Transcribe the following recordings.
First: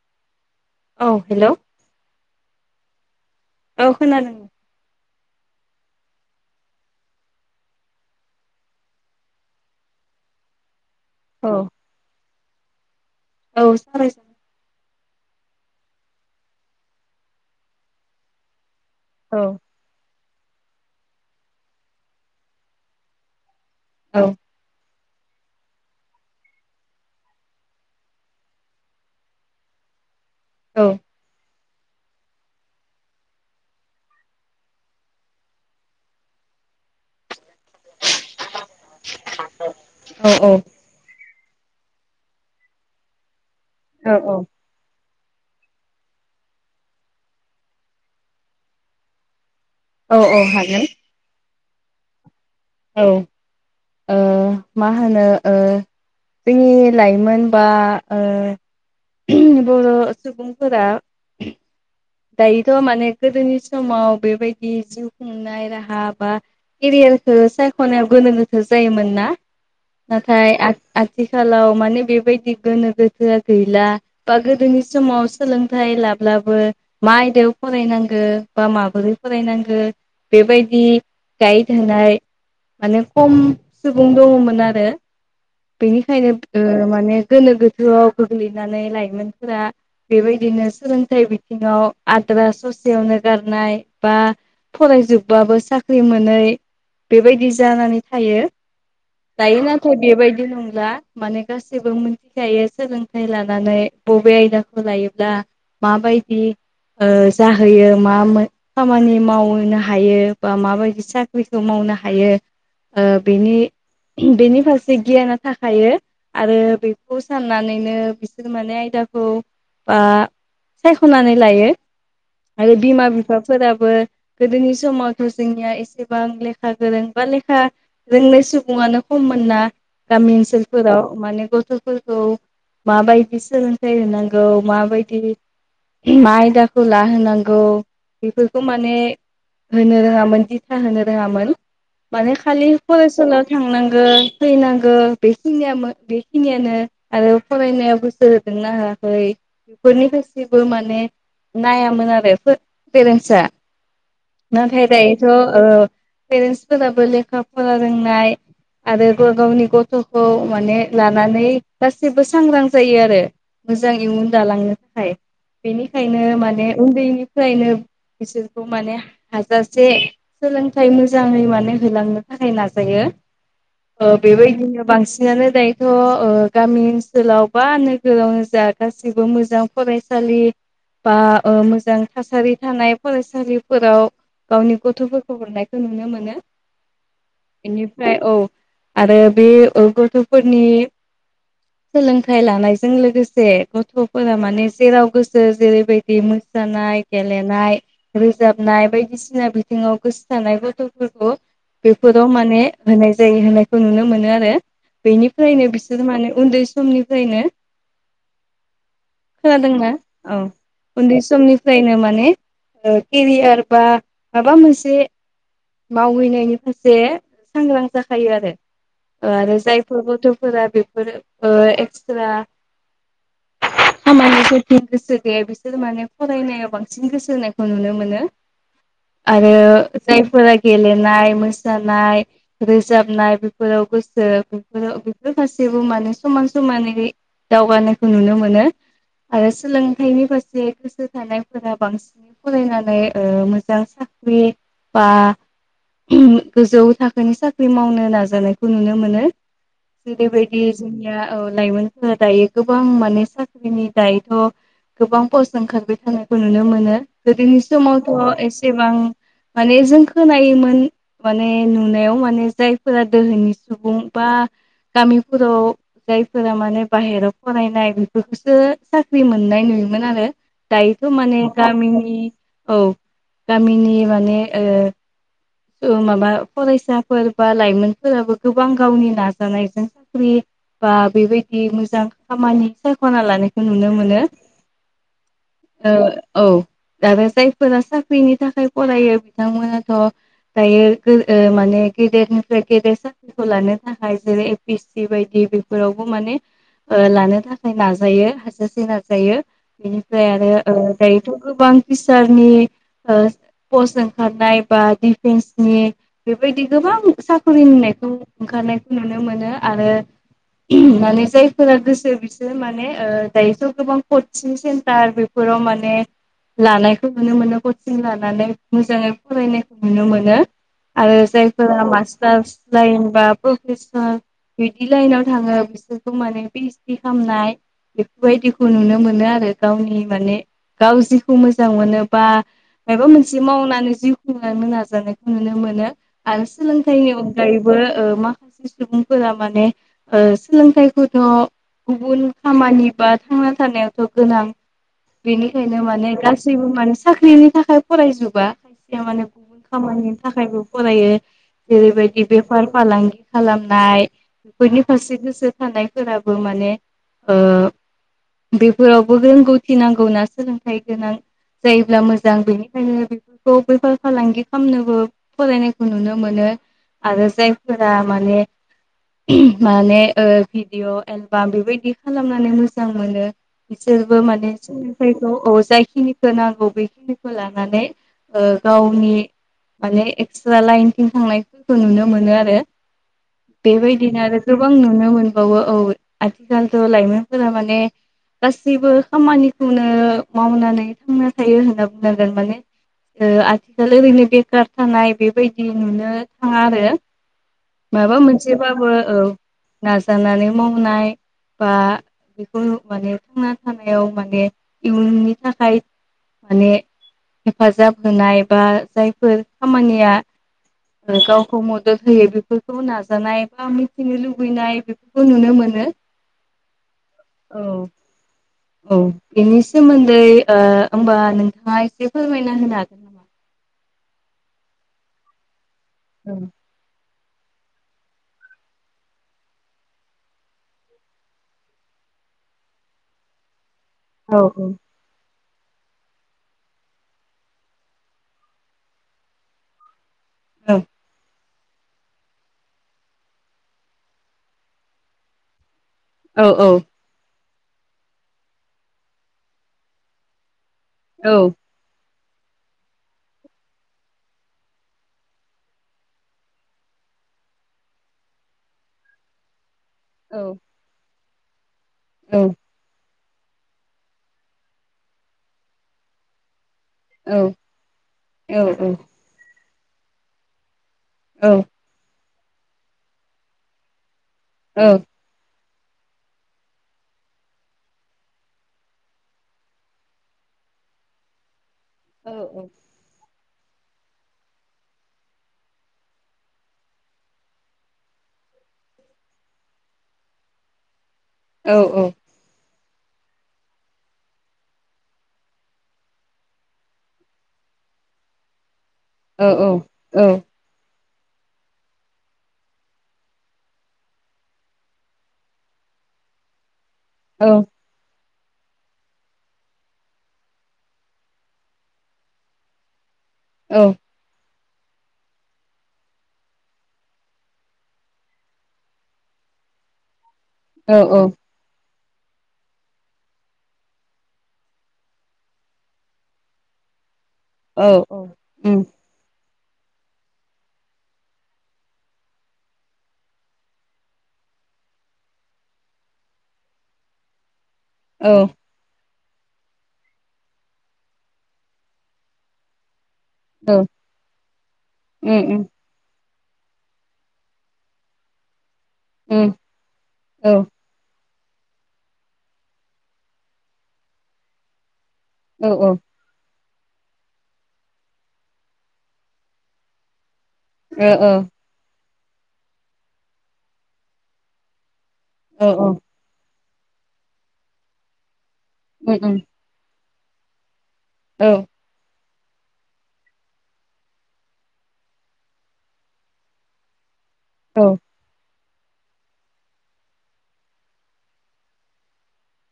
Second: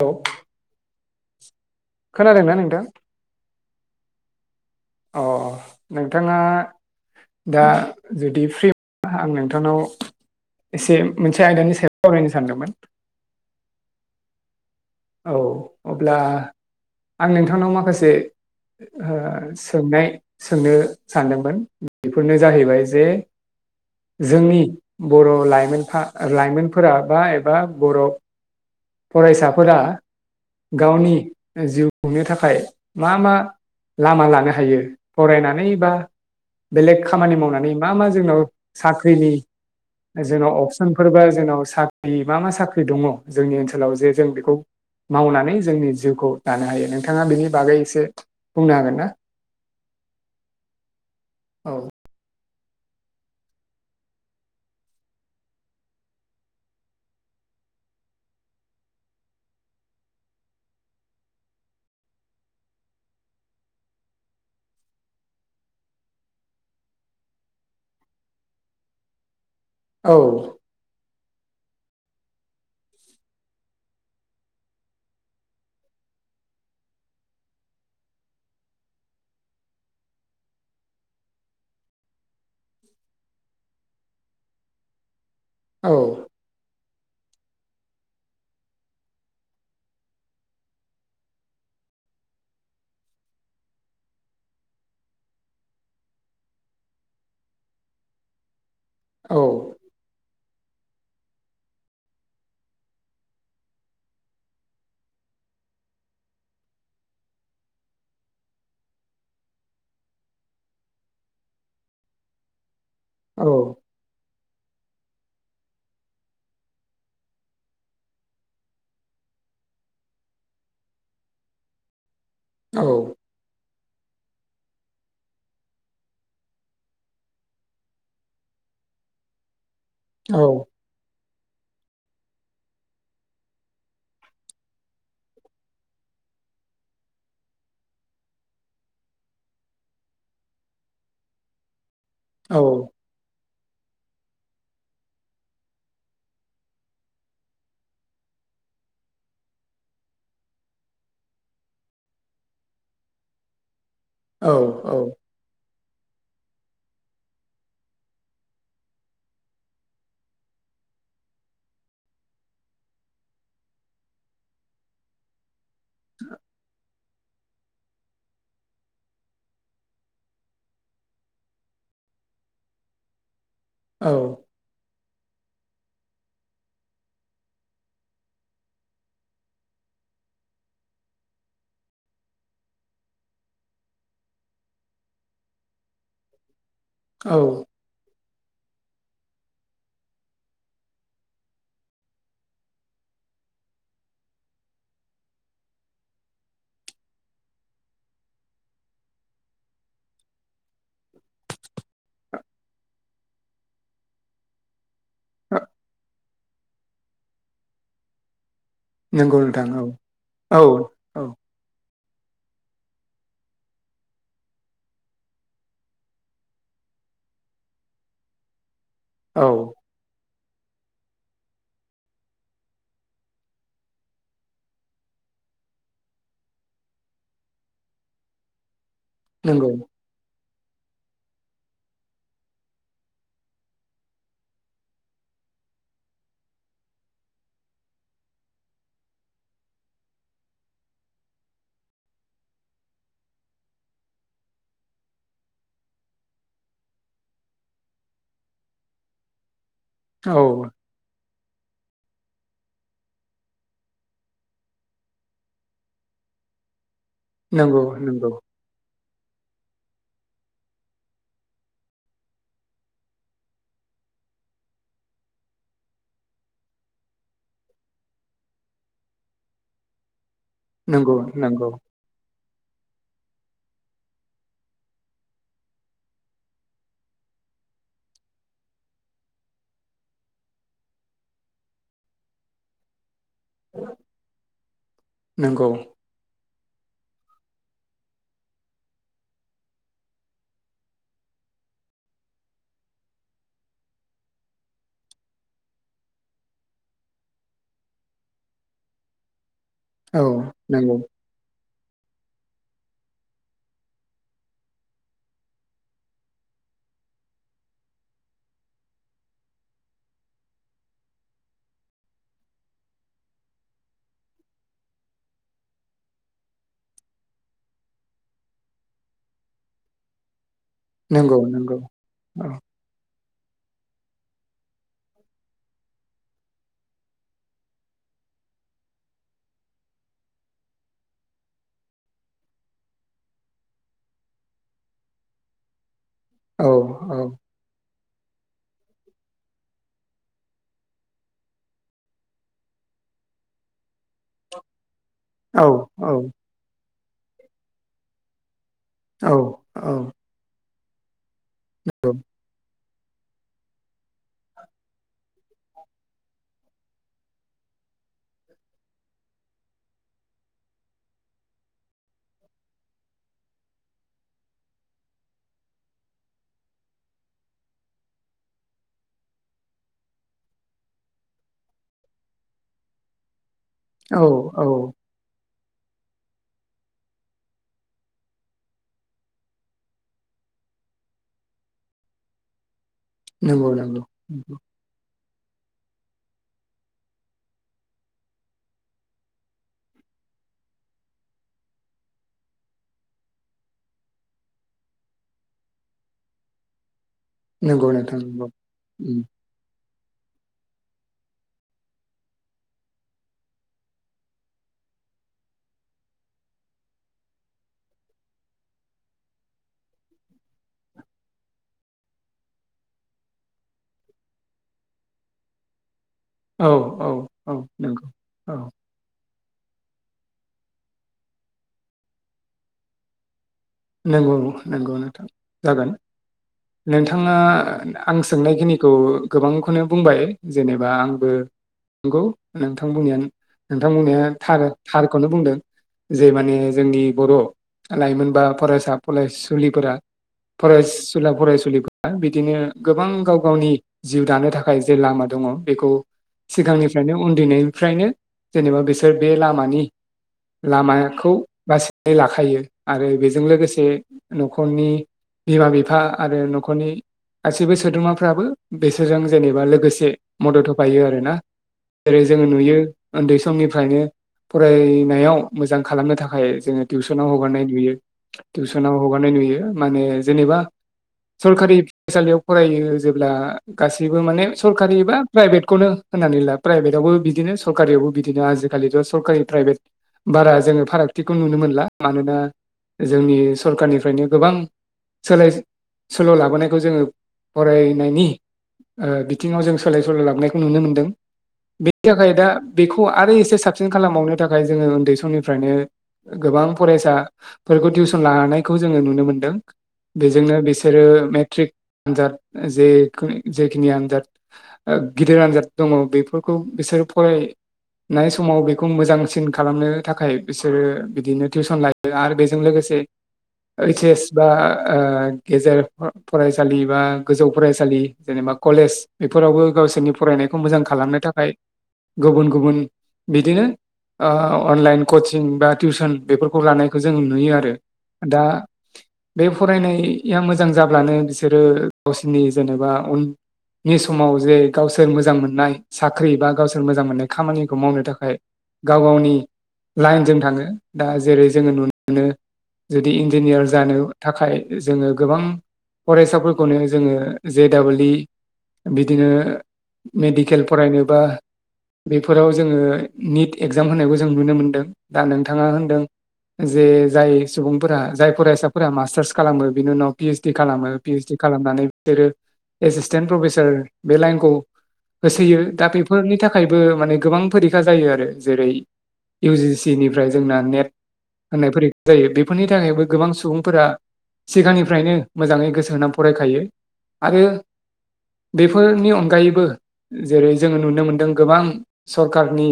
औ औ हेलौ' खोनादोंना नोंथां औ खोनादों अ नोंथाङा दा जुदि फ्रिा आं नोंथांनाव एसे मोनसे औ आयदानि सायाव सावरायनो सानदोंमोन औ सावराय ज औ अब्ला आं नोंथांनाव माखासे ओ औ सोंनाय सोंनो सानदोंमोन बेफोरनो जाहैबाय जे औ जोंनि बर' लाइमोनफा लाइमोनफोरा बा एबा बर' फरायसाफोरा औ गावनि जिउ खुंनो थाखाय मा मा लामा लानो हायो फरायनानै बा बेलेग खामानि मावनानै मा मा जोंनाव साख्रिनि जोंनाव औ अपसनफोरबा जोंनाव साख्रि मा मा साख्रि दङ जोंनि ओनसोलाव जे औ जों बेखौ औ मावनानै जोंनि जिउखौ दानो हायो नोंथाङा बेनि बागै एसे बुंनो हागोन ना औ औ हागोन औ औ ओ मा होनो ओ जोंनि लाइमोन बा ओ उ बर सुबुंफोरा दायोथ माने गोदोनि समाव बेबायदि जिउ खुंनाय राहा बा केरिया फोरखो सायखनायाव गोनो गोथो जायोमोन ना औ नाथाय आं आ आथिखालाव माने बेबायदि गोनो गोो गैला बा गोदोनि समाव सोलोंथाइ ला म्लाबो मा आयदायाव फरायनांगौ बा माबोरै फरायनांगौ बेबायदि गाइड होनाय माने खम सुबुं दङमोन आरो औ बेनिखायनो ओ माने गोनो गोथोआव गोग्लैनानै लाइमोनफोरा बेबायदिनो सोलोंथाइ बिथिङाव आद्रा ससेयावनो गारनाय बा फरायजोबबाबो साख्रि मोनै बेबायदि जानानै थायो औ दायो नाथाय बेबायदि बिदि नंला माने गासैबो मिथिखायो सोलोंथाइ लानानै बबे आयदाखौ लायोब्ला मााबायदि जाहोयो मा खामानि मावनो हायो बा माबायदि साख्रिखौ मावनो हायोनिनि ओ औ बिनि ओ बिनि माखासे गियाना थाखायो आरो बेखौ साननानैनो बिसोर माने आयदाखौ बा सायखनानै लायो आरो औ बिमा बिफाफोराबो गोदोनि समावथ जोंनिया एसेबां लेखा गोरों बा लेखा रोंनाय सुबुङानो खम [unintelligible] गामि ओनसोलफोराव माने गथ फोरखौ माबायदि सोलोंथाइ होनांगौ माबायदि मा आयदाखौ लाहोनांगौ बेफोरखौ माने होनो रोङामोन दिथा होनो रोङामोन माने खालि औ फरायसालि थांनांगौ फैनांगौ बेनिय बेखिनियानो आरो फरायनायाव गोसो हो होदों ना हायाखै बेफोरनिफ्राय बो माने नायामोन आरो पेरेन्टस नाथाय औ दायोथ पेरेन्टसफोराबो लेखा फरा रोंनाय आरो गावनि गथखौ माने लानानै गासैबो सांग्रां जायो आरो मोजां इयुन दालांनो थाखाय बेनिखायनो माने उन्दैनिफ्रायनो बिसोरखौ माने हाजासे सोलोंथाइ मोजाङै माने होलांनो थाखाय नाजायो [inaudible] बेबायदिनो बांसिन बिनानो दायोथ गामि ओनसोलाव बा नोगोरावनो जा गाससिबो मोजां फरायसा [unintelligible] बा मोजां थासारि थानाय फरायसालिफोराव गावनि गथफोरखौ हरनायखौ नुनो मोनो औ बेनिफ्राय औ आरो बे गथफोरनि सोलोंथाइ लानायजों लोगोसे गथफोरा माने जेराव गोसो जेरैबायदि मोसानाय गेलेनाय रोजाबनाय बायदिसिना बिथिं जाव गोसो थानायानाय गथ'फोरखौ बेफोराव माने होनाय जायो होनायखौ नुनो मोनो आरो बेनिफ्रायनो बिसोर माने उन्दै समनिफ्रायनो नंगौ नोंथां औ खोनादोंनाा औ उन्दै औ समनिफ्रायनो माने केरियार बा माबा मोनसे मावहैनायनि फारसे सांग्रां जाखायो आरो औ आरो जायफोर गथ फोरा बेफोर एक्स्रा [inaudible] खामानि फोरथिं गोसो गैया बिसोर माने फरायनायाव बांसिन गोसो होनायखौ नुनो मोनो [inaudible] आरो नंगौ जाय फोरा गेलेनाय मोसानाय रोजाबनाय बेफोराव गोसो बेफोराव बेफोर माखासेबो माने समान समानै दावगानायखौ नुनो मोनो। आरो सोलोंथाइनि फारसे गोसो थानायफोरा बांसिनै फरायनानै ओ मोजां सा ख्रि बा गोजौ थाखोनि साख्रि मावनो नाजानायखौ नुनो मोनो। औ जेरैबायदि जोंनिया ओ लाइमोनफोरा दायो गोबां माने साख्रिनि दायथ' गोबां फस ओंखारबाय थानायखौ नुनो मोनो गोदोनि नंगौ समावथ' नंगौ एसेबां माने जों खोनायोमोन माने नुनायाव माने जायफोरा दोहोनि सुबुं बा गामिफोराव जायफोरा माने बाहेरायाव फरायनाय बेफोरखौसो साख्रि मोननाय नु योमोन आरो दायोथ' नंगौ माने नंगौ गामिनि औ गामिनि माने ओ ओ माबा फरायसाफोर बा लाइमोनफोराबो गोबां गावनि नाजानायजों साख्रि बा बेबायदि मोजां खामानि सायख'ना लानायखौ नुनो मोनो। नंगौ ओ औ आरो जायफोरा साख्रिनि थाखाय फरायो बिथांमोनाथ' दायो गो ओ माने गेदेरनिफ्राय गेदेर साख्रिखौ लानो थाखाय जेरै ए पि एस सि बायदि बेफोरावबो माने ओ लानो थाखाय नाजायो हाजासे नाजायो। औ बेनिफ्राय आरो ओ नंगौ दायोथ' गोबां फिसारनि ओ पस्ज ओं खारनाय बा डिफेन्सनि बेबायदि गोबां साख्रि होननायखौ ओंखारनायखौ नुनो मोनो आरो माने जायफोरा गोसो बिसोर माने ओ दायोथ' गोबां कचिं सेन्टार बेफोर राव माने लानायखौ नुनो मोनो कचिं लानानै मोजाङै फरायनायखौ नुनो मोनो आरो नंगौ नंगौ जायफोरा औ मास्टार्स लाइन बा प्रफेसार बिदि लाइनाव थाङो बिसोरखौ माने पिओइस डि खालामनाय बेफोरबायदिखौ नुनो मोनो आरो गावनि माने गाव जिखौ मोजां मोनोबा माबा मोन एसे मावनानै जिउ खुंनो नाजानायखौ नुनो मोनो आरो औ सोलोंथाइनि औ अनगायैबो ओ माखासे सुबुंफोरा माने ओ सोलोंथाइखौथ' गुबुन खामानि बा थांना थानायाव थ' गोनां बेनिखायनो माने औ औ गासैबो माने साख्रिनि थाखाय फरायजुबा माने औ गुबुन औ खामानिनि थाखायबो फरायो जेरैबायदि बेफार फालांगि खालामनाय बेफोरनि फारसे गोसो थानायफोराबो माने ओ [inaudible] बेफोरावबो रोंगौथि नांगौना सोलोंथाइ गोनां जायोब्ला मोजां बेनि ओंखायनो बेफोरखौ बेफार फालांगि खालामनोबो फरायनायखौ नुनो मोनो। आरो जायफोरा माने माने ओ भिडिअ' एलबाम बेबायदि खालामनानै मोजां मोनो। औ बिसोरबो माने औ बिसोरनि औ जायखिनिखौ नांगौ बेखिनिखौ ला [unintelligible] नै ओ गावनि माने एक्सट्रा लाइनथिं थांनायफोरखौ नुनो मोनो आरो। नंगौ नंगौ बेबायदिनो आरो गोबां नुनो मोन बावो औ आथिखालथ' लाइमोनफोरा माने गासैबो खामानिखौनो मावनानै थांना थायो होनना बुं नांगोन माने ओ आथिखाल ओरैनो बेखार थानाय बेबायदि नुनो थाङा आरो। नंगौ माबा नोंथां नंगौ मोनसेबाबो औ उम, नाजानानै मावनाय बा बेखौ माने थांना थानायाव माने इयुननि थाखाय माने हेफाजाब होनाय बा जायफोर खामानिया गावखौ मदद होयो बेफोरखौ नाजानाय बा मिथिनो लुबैनाय बेफोरखौ नुनो मो नो। औ औ औ नंगौ औ बेनि सोमोन्दै होमबा नोंथाङा एसे फोरमायना होनो हागोन नामा? नंगौ नंगौ नोंथां जागोन नोंथां थाङा आं सोंनायखिनिखौ गोबांखौनो बुंबाय जेनेबा आंबो नंगौ नोंथां बुंनायानो नोंथां बुंनाया औ थार थारखौनो बुंदों जे माने जोंनि बर लाइमोन बा फरायसा फरायसुलिफोरा फरायसुला फराय बिदिनो गोबां गाव गावनि जिउ दानो थाखाय जे लामा दङ बेखौ औ औ सिगांनिफ्रायनो उन्दैनायनिफ्रायनो जेनेबा बिसोर बे लामानि लामाखौ औ बासिनानै लाखायो आरो बेजों लोगोसे नखरनि बिमा बिफा आरो नखरनि गासैबो सोद्रोमाफ्राबो बिसोरजों जेनेबा लोगोसे से मदद होफायो आरो ना । जेरै औ जोङो नुयो उन्दै समनिफ्रायनो फरायनायाव मोजां खालामनो थाखाय जोङो टिउसनाव औ हगारनाय नुयो औ टिउसनाव औ हगारनाय नुयो माने जेनेबा सरखारि फरायसालियाव फरायो जेब्ला गासैबो माने औ सरकारि बा प्राइभेट खौनो होननानै ला प्राइभेटआवबो बिदिनो सरकारियावबो बिदिनो आजिखालिथ सरकारि प्राइभेट बारा जोङो फारागथिखौ नुनो मोनला। औ मानोना औ जोंनि सरखारनिफ्रायनो गोबां सोलाय सोल' लाबोनायखौ जोङो फरायनायनि ओ बिथिङाव जों सोलाय सोल लाबनायखौ नुनो मोनदों औ बेनि थाखाय दा बेखौ आरो एसे साबसिन खालामबावनो थाखाय जोङो उन्दै समनिफ्रायनो गोबां फरायसा फोरखौ टिउसन लानायखौ जोङो नुनो औ मोनदों औ औ बेजोंनो बिसोरो मेट्रिक आनजाद जे जेखिनि आनजाद गिदिर आनजाद दङ बे फोरखौ बिसोरो औ फरायनाय समाव बेखौ मोजांसिन खालामनो थाखाय बिसोरो बिदिनो टिउसन लायो आरो बेजों लोगोसे ओइ सेस बा ओ गेजेर फरायसालि बा गोजौ फरायसालि जेनेबा कलेज बेफोरावबो ग गावसोरनि फरायनायखौ मोजां औ खालामनो थाखाय गुबुन गुबुन बिदिनो ओ अनलाइन कचिं बा टिउसन बेफोरखौ लानायखौ जों नु नुयो आरो औ औ दा उम बे फरायनाया मोजां जाब्लानो बिसोरो गावसोरनि जेनेबा उन नि समाव जे गावसोर मोजां मोननाय साख्रि बा गावसोर मोजां मोननाय खामानि खौ मावनो औ थाखाय गाव गावनि लाइनजों थाङो दा जेरै जोङो नुनो मोनो जुदि इन्जिनियार औ जानो थाखाय जोङो गोबां उम उम फरायसाफोर खौनो जोङो जे दबल इ बिदिनो उम औ मेडिकेल फरायनोबा बेफोराव जोङो निट एगजाम होनायखौ जों नुनो मोनदों। दा औ नोंथाङा ओ होनदों जे जाय सुबुंफोरा जाय फरायसाफोरा मास्टार्स खालामो बिनि उनाव पि एस डि खालामो औ पि ओइस डि खालामनानै बिसोरो एसिसटेन्ट प्रफेसार बे लाइनखौ होसोयो औ दा बेफोरनि थाखायबो माने गोबां फरिखा जायो आरो। जेरै उम उम इउजि सि निफ्राय जोंना नेट औ होननायफोरि जायो बे बेफोरनि थाखायबो गोबां सुबुंफोरा सिगांनिफ्रायनो मोजाङै गोसो होनानै फरायखायो। आरो औ बेफोरनि अनगायैबो जेरै जोङो नुनो मोनदों गोबां सरखारारनि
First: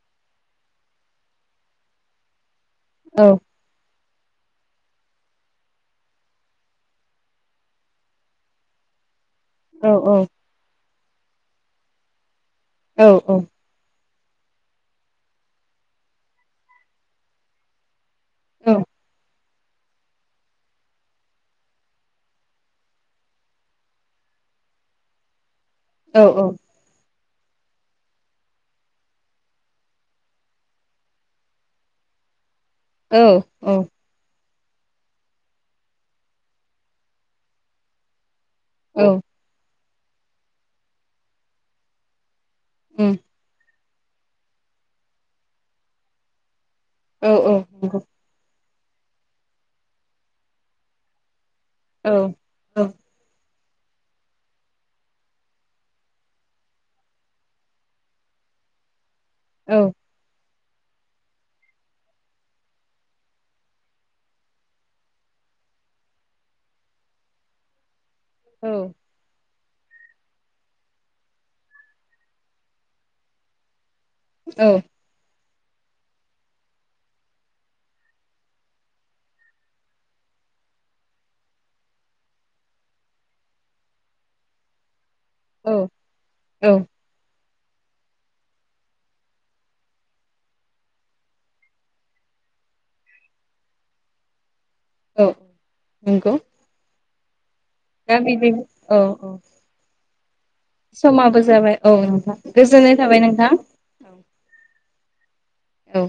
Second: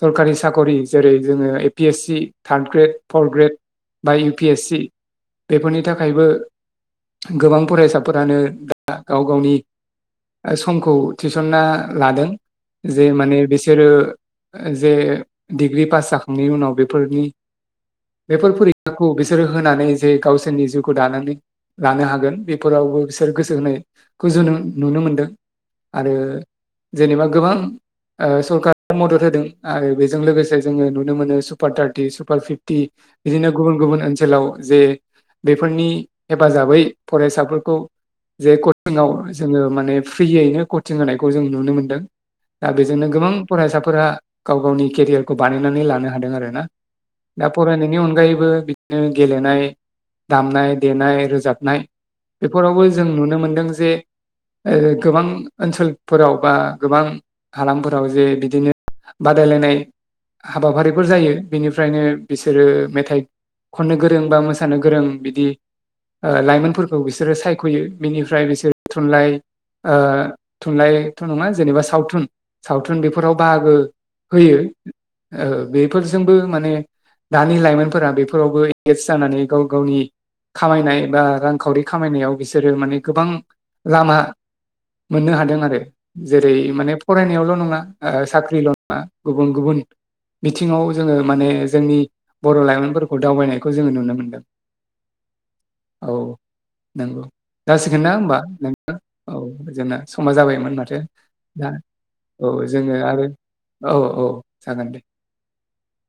सरकारि साखरि जेरै जोङो A P SC third grade fourth grade बा इउ पि एस सि बेफोरनि थाखायबो गोबां फरायसाफोरानो दा गाव गावनि औ समखौ थिसन्ना लादों। जे औ माने बिसोरो जे डिग्रि पास जाखांनायनि उनाव बेफोरनि बेफोर औ फरिखाखौ बिसोरो होनानै जे गावसोरनि जिउखौ दानानै लानो हागोन बेफोरावबो बिसोर गोसो होनायखौ जोङो नुनो मोनदों। आरो उम जेनेबा गोबां ओ सरकारा मदद होदों आरो बेजों लोगोसे जोङो नुनो मोनो सुपार थार्टि सुपार फिफ्टि बिदिनो गुबुन गुबुन ओनसोलाव जे बेफोरनि हेफाजाबै फरायसाफोरखौ जे कचिंआव जोङो माने फ्रियैनो कचिं होनायखौ जों नुनो मोनदों। दा बेजोंनो गोबां फरायसाफोरा गाव गावनि केरियारखौ बानायनानै लानो हादों आरोना। औ दा नंगौ औ फरायनायनि अनगायैबो बिदिनो गेलेनाय दामनाय देनाय रोजाब नाय बेफोरावबो जों नुनो मोनदों जे ओ गोबां ओनसोलफोराव बा गोबां हालामफोराव जे बिदिनो बादायलायनाय हाबाफारिफोर जायो बेनिफ्रायनो बिसोरो मेथाइ खननो गोरों बा मोसानो गोरों बिदि ओ लाइमोनफोरखौ बिसोरो सायख'यो बिनिफ्राय बिसोरो थुनलाइ ओ थुनलाइथ' नङा जेनेबा सावथुन सावथुन बेफोराव बाहागो होयो ओ बेफोरजोंबो माने दानि लाइमोनफोरा बेफोरावबो एंगेज जानानै गाव गावनि खामायनाय बा रांखावरि खामायनायाव बिसोरो माने गोबां लामा मोननो हादों आरो। जेरै औ माने फरायनायावल' न ङा ओ साख्रिल' नङा गुबुन गुबुन बिथिङाव जोङो माने जोंनि बर' लाइमोनफोरखौ दावबायनायखौ जोङो नुनो मोन्दों। औ नंगौ। नंगौ जासिगोन ना दा होमबा बिदि नोंथां औ औ? जोंना समा जाबायमोन माथो समाबो दा जाबाय औ नोंथां औ गोजोननाय जोङो थाबाय आरो नोंथां औ औ जागोन दे औ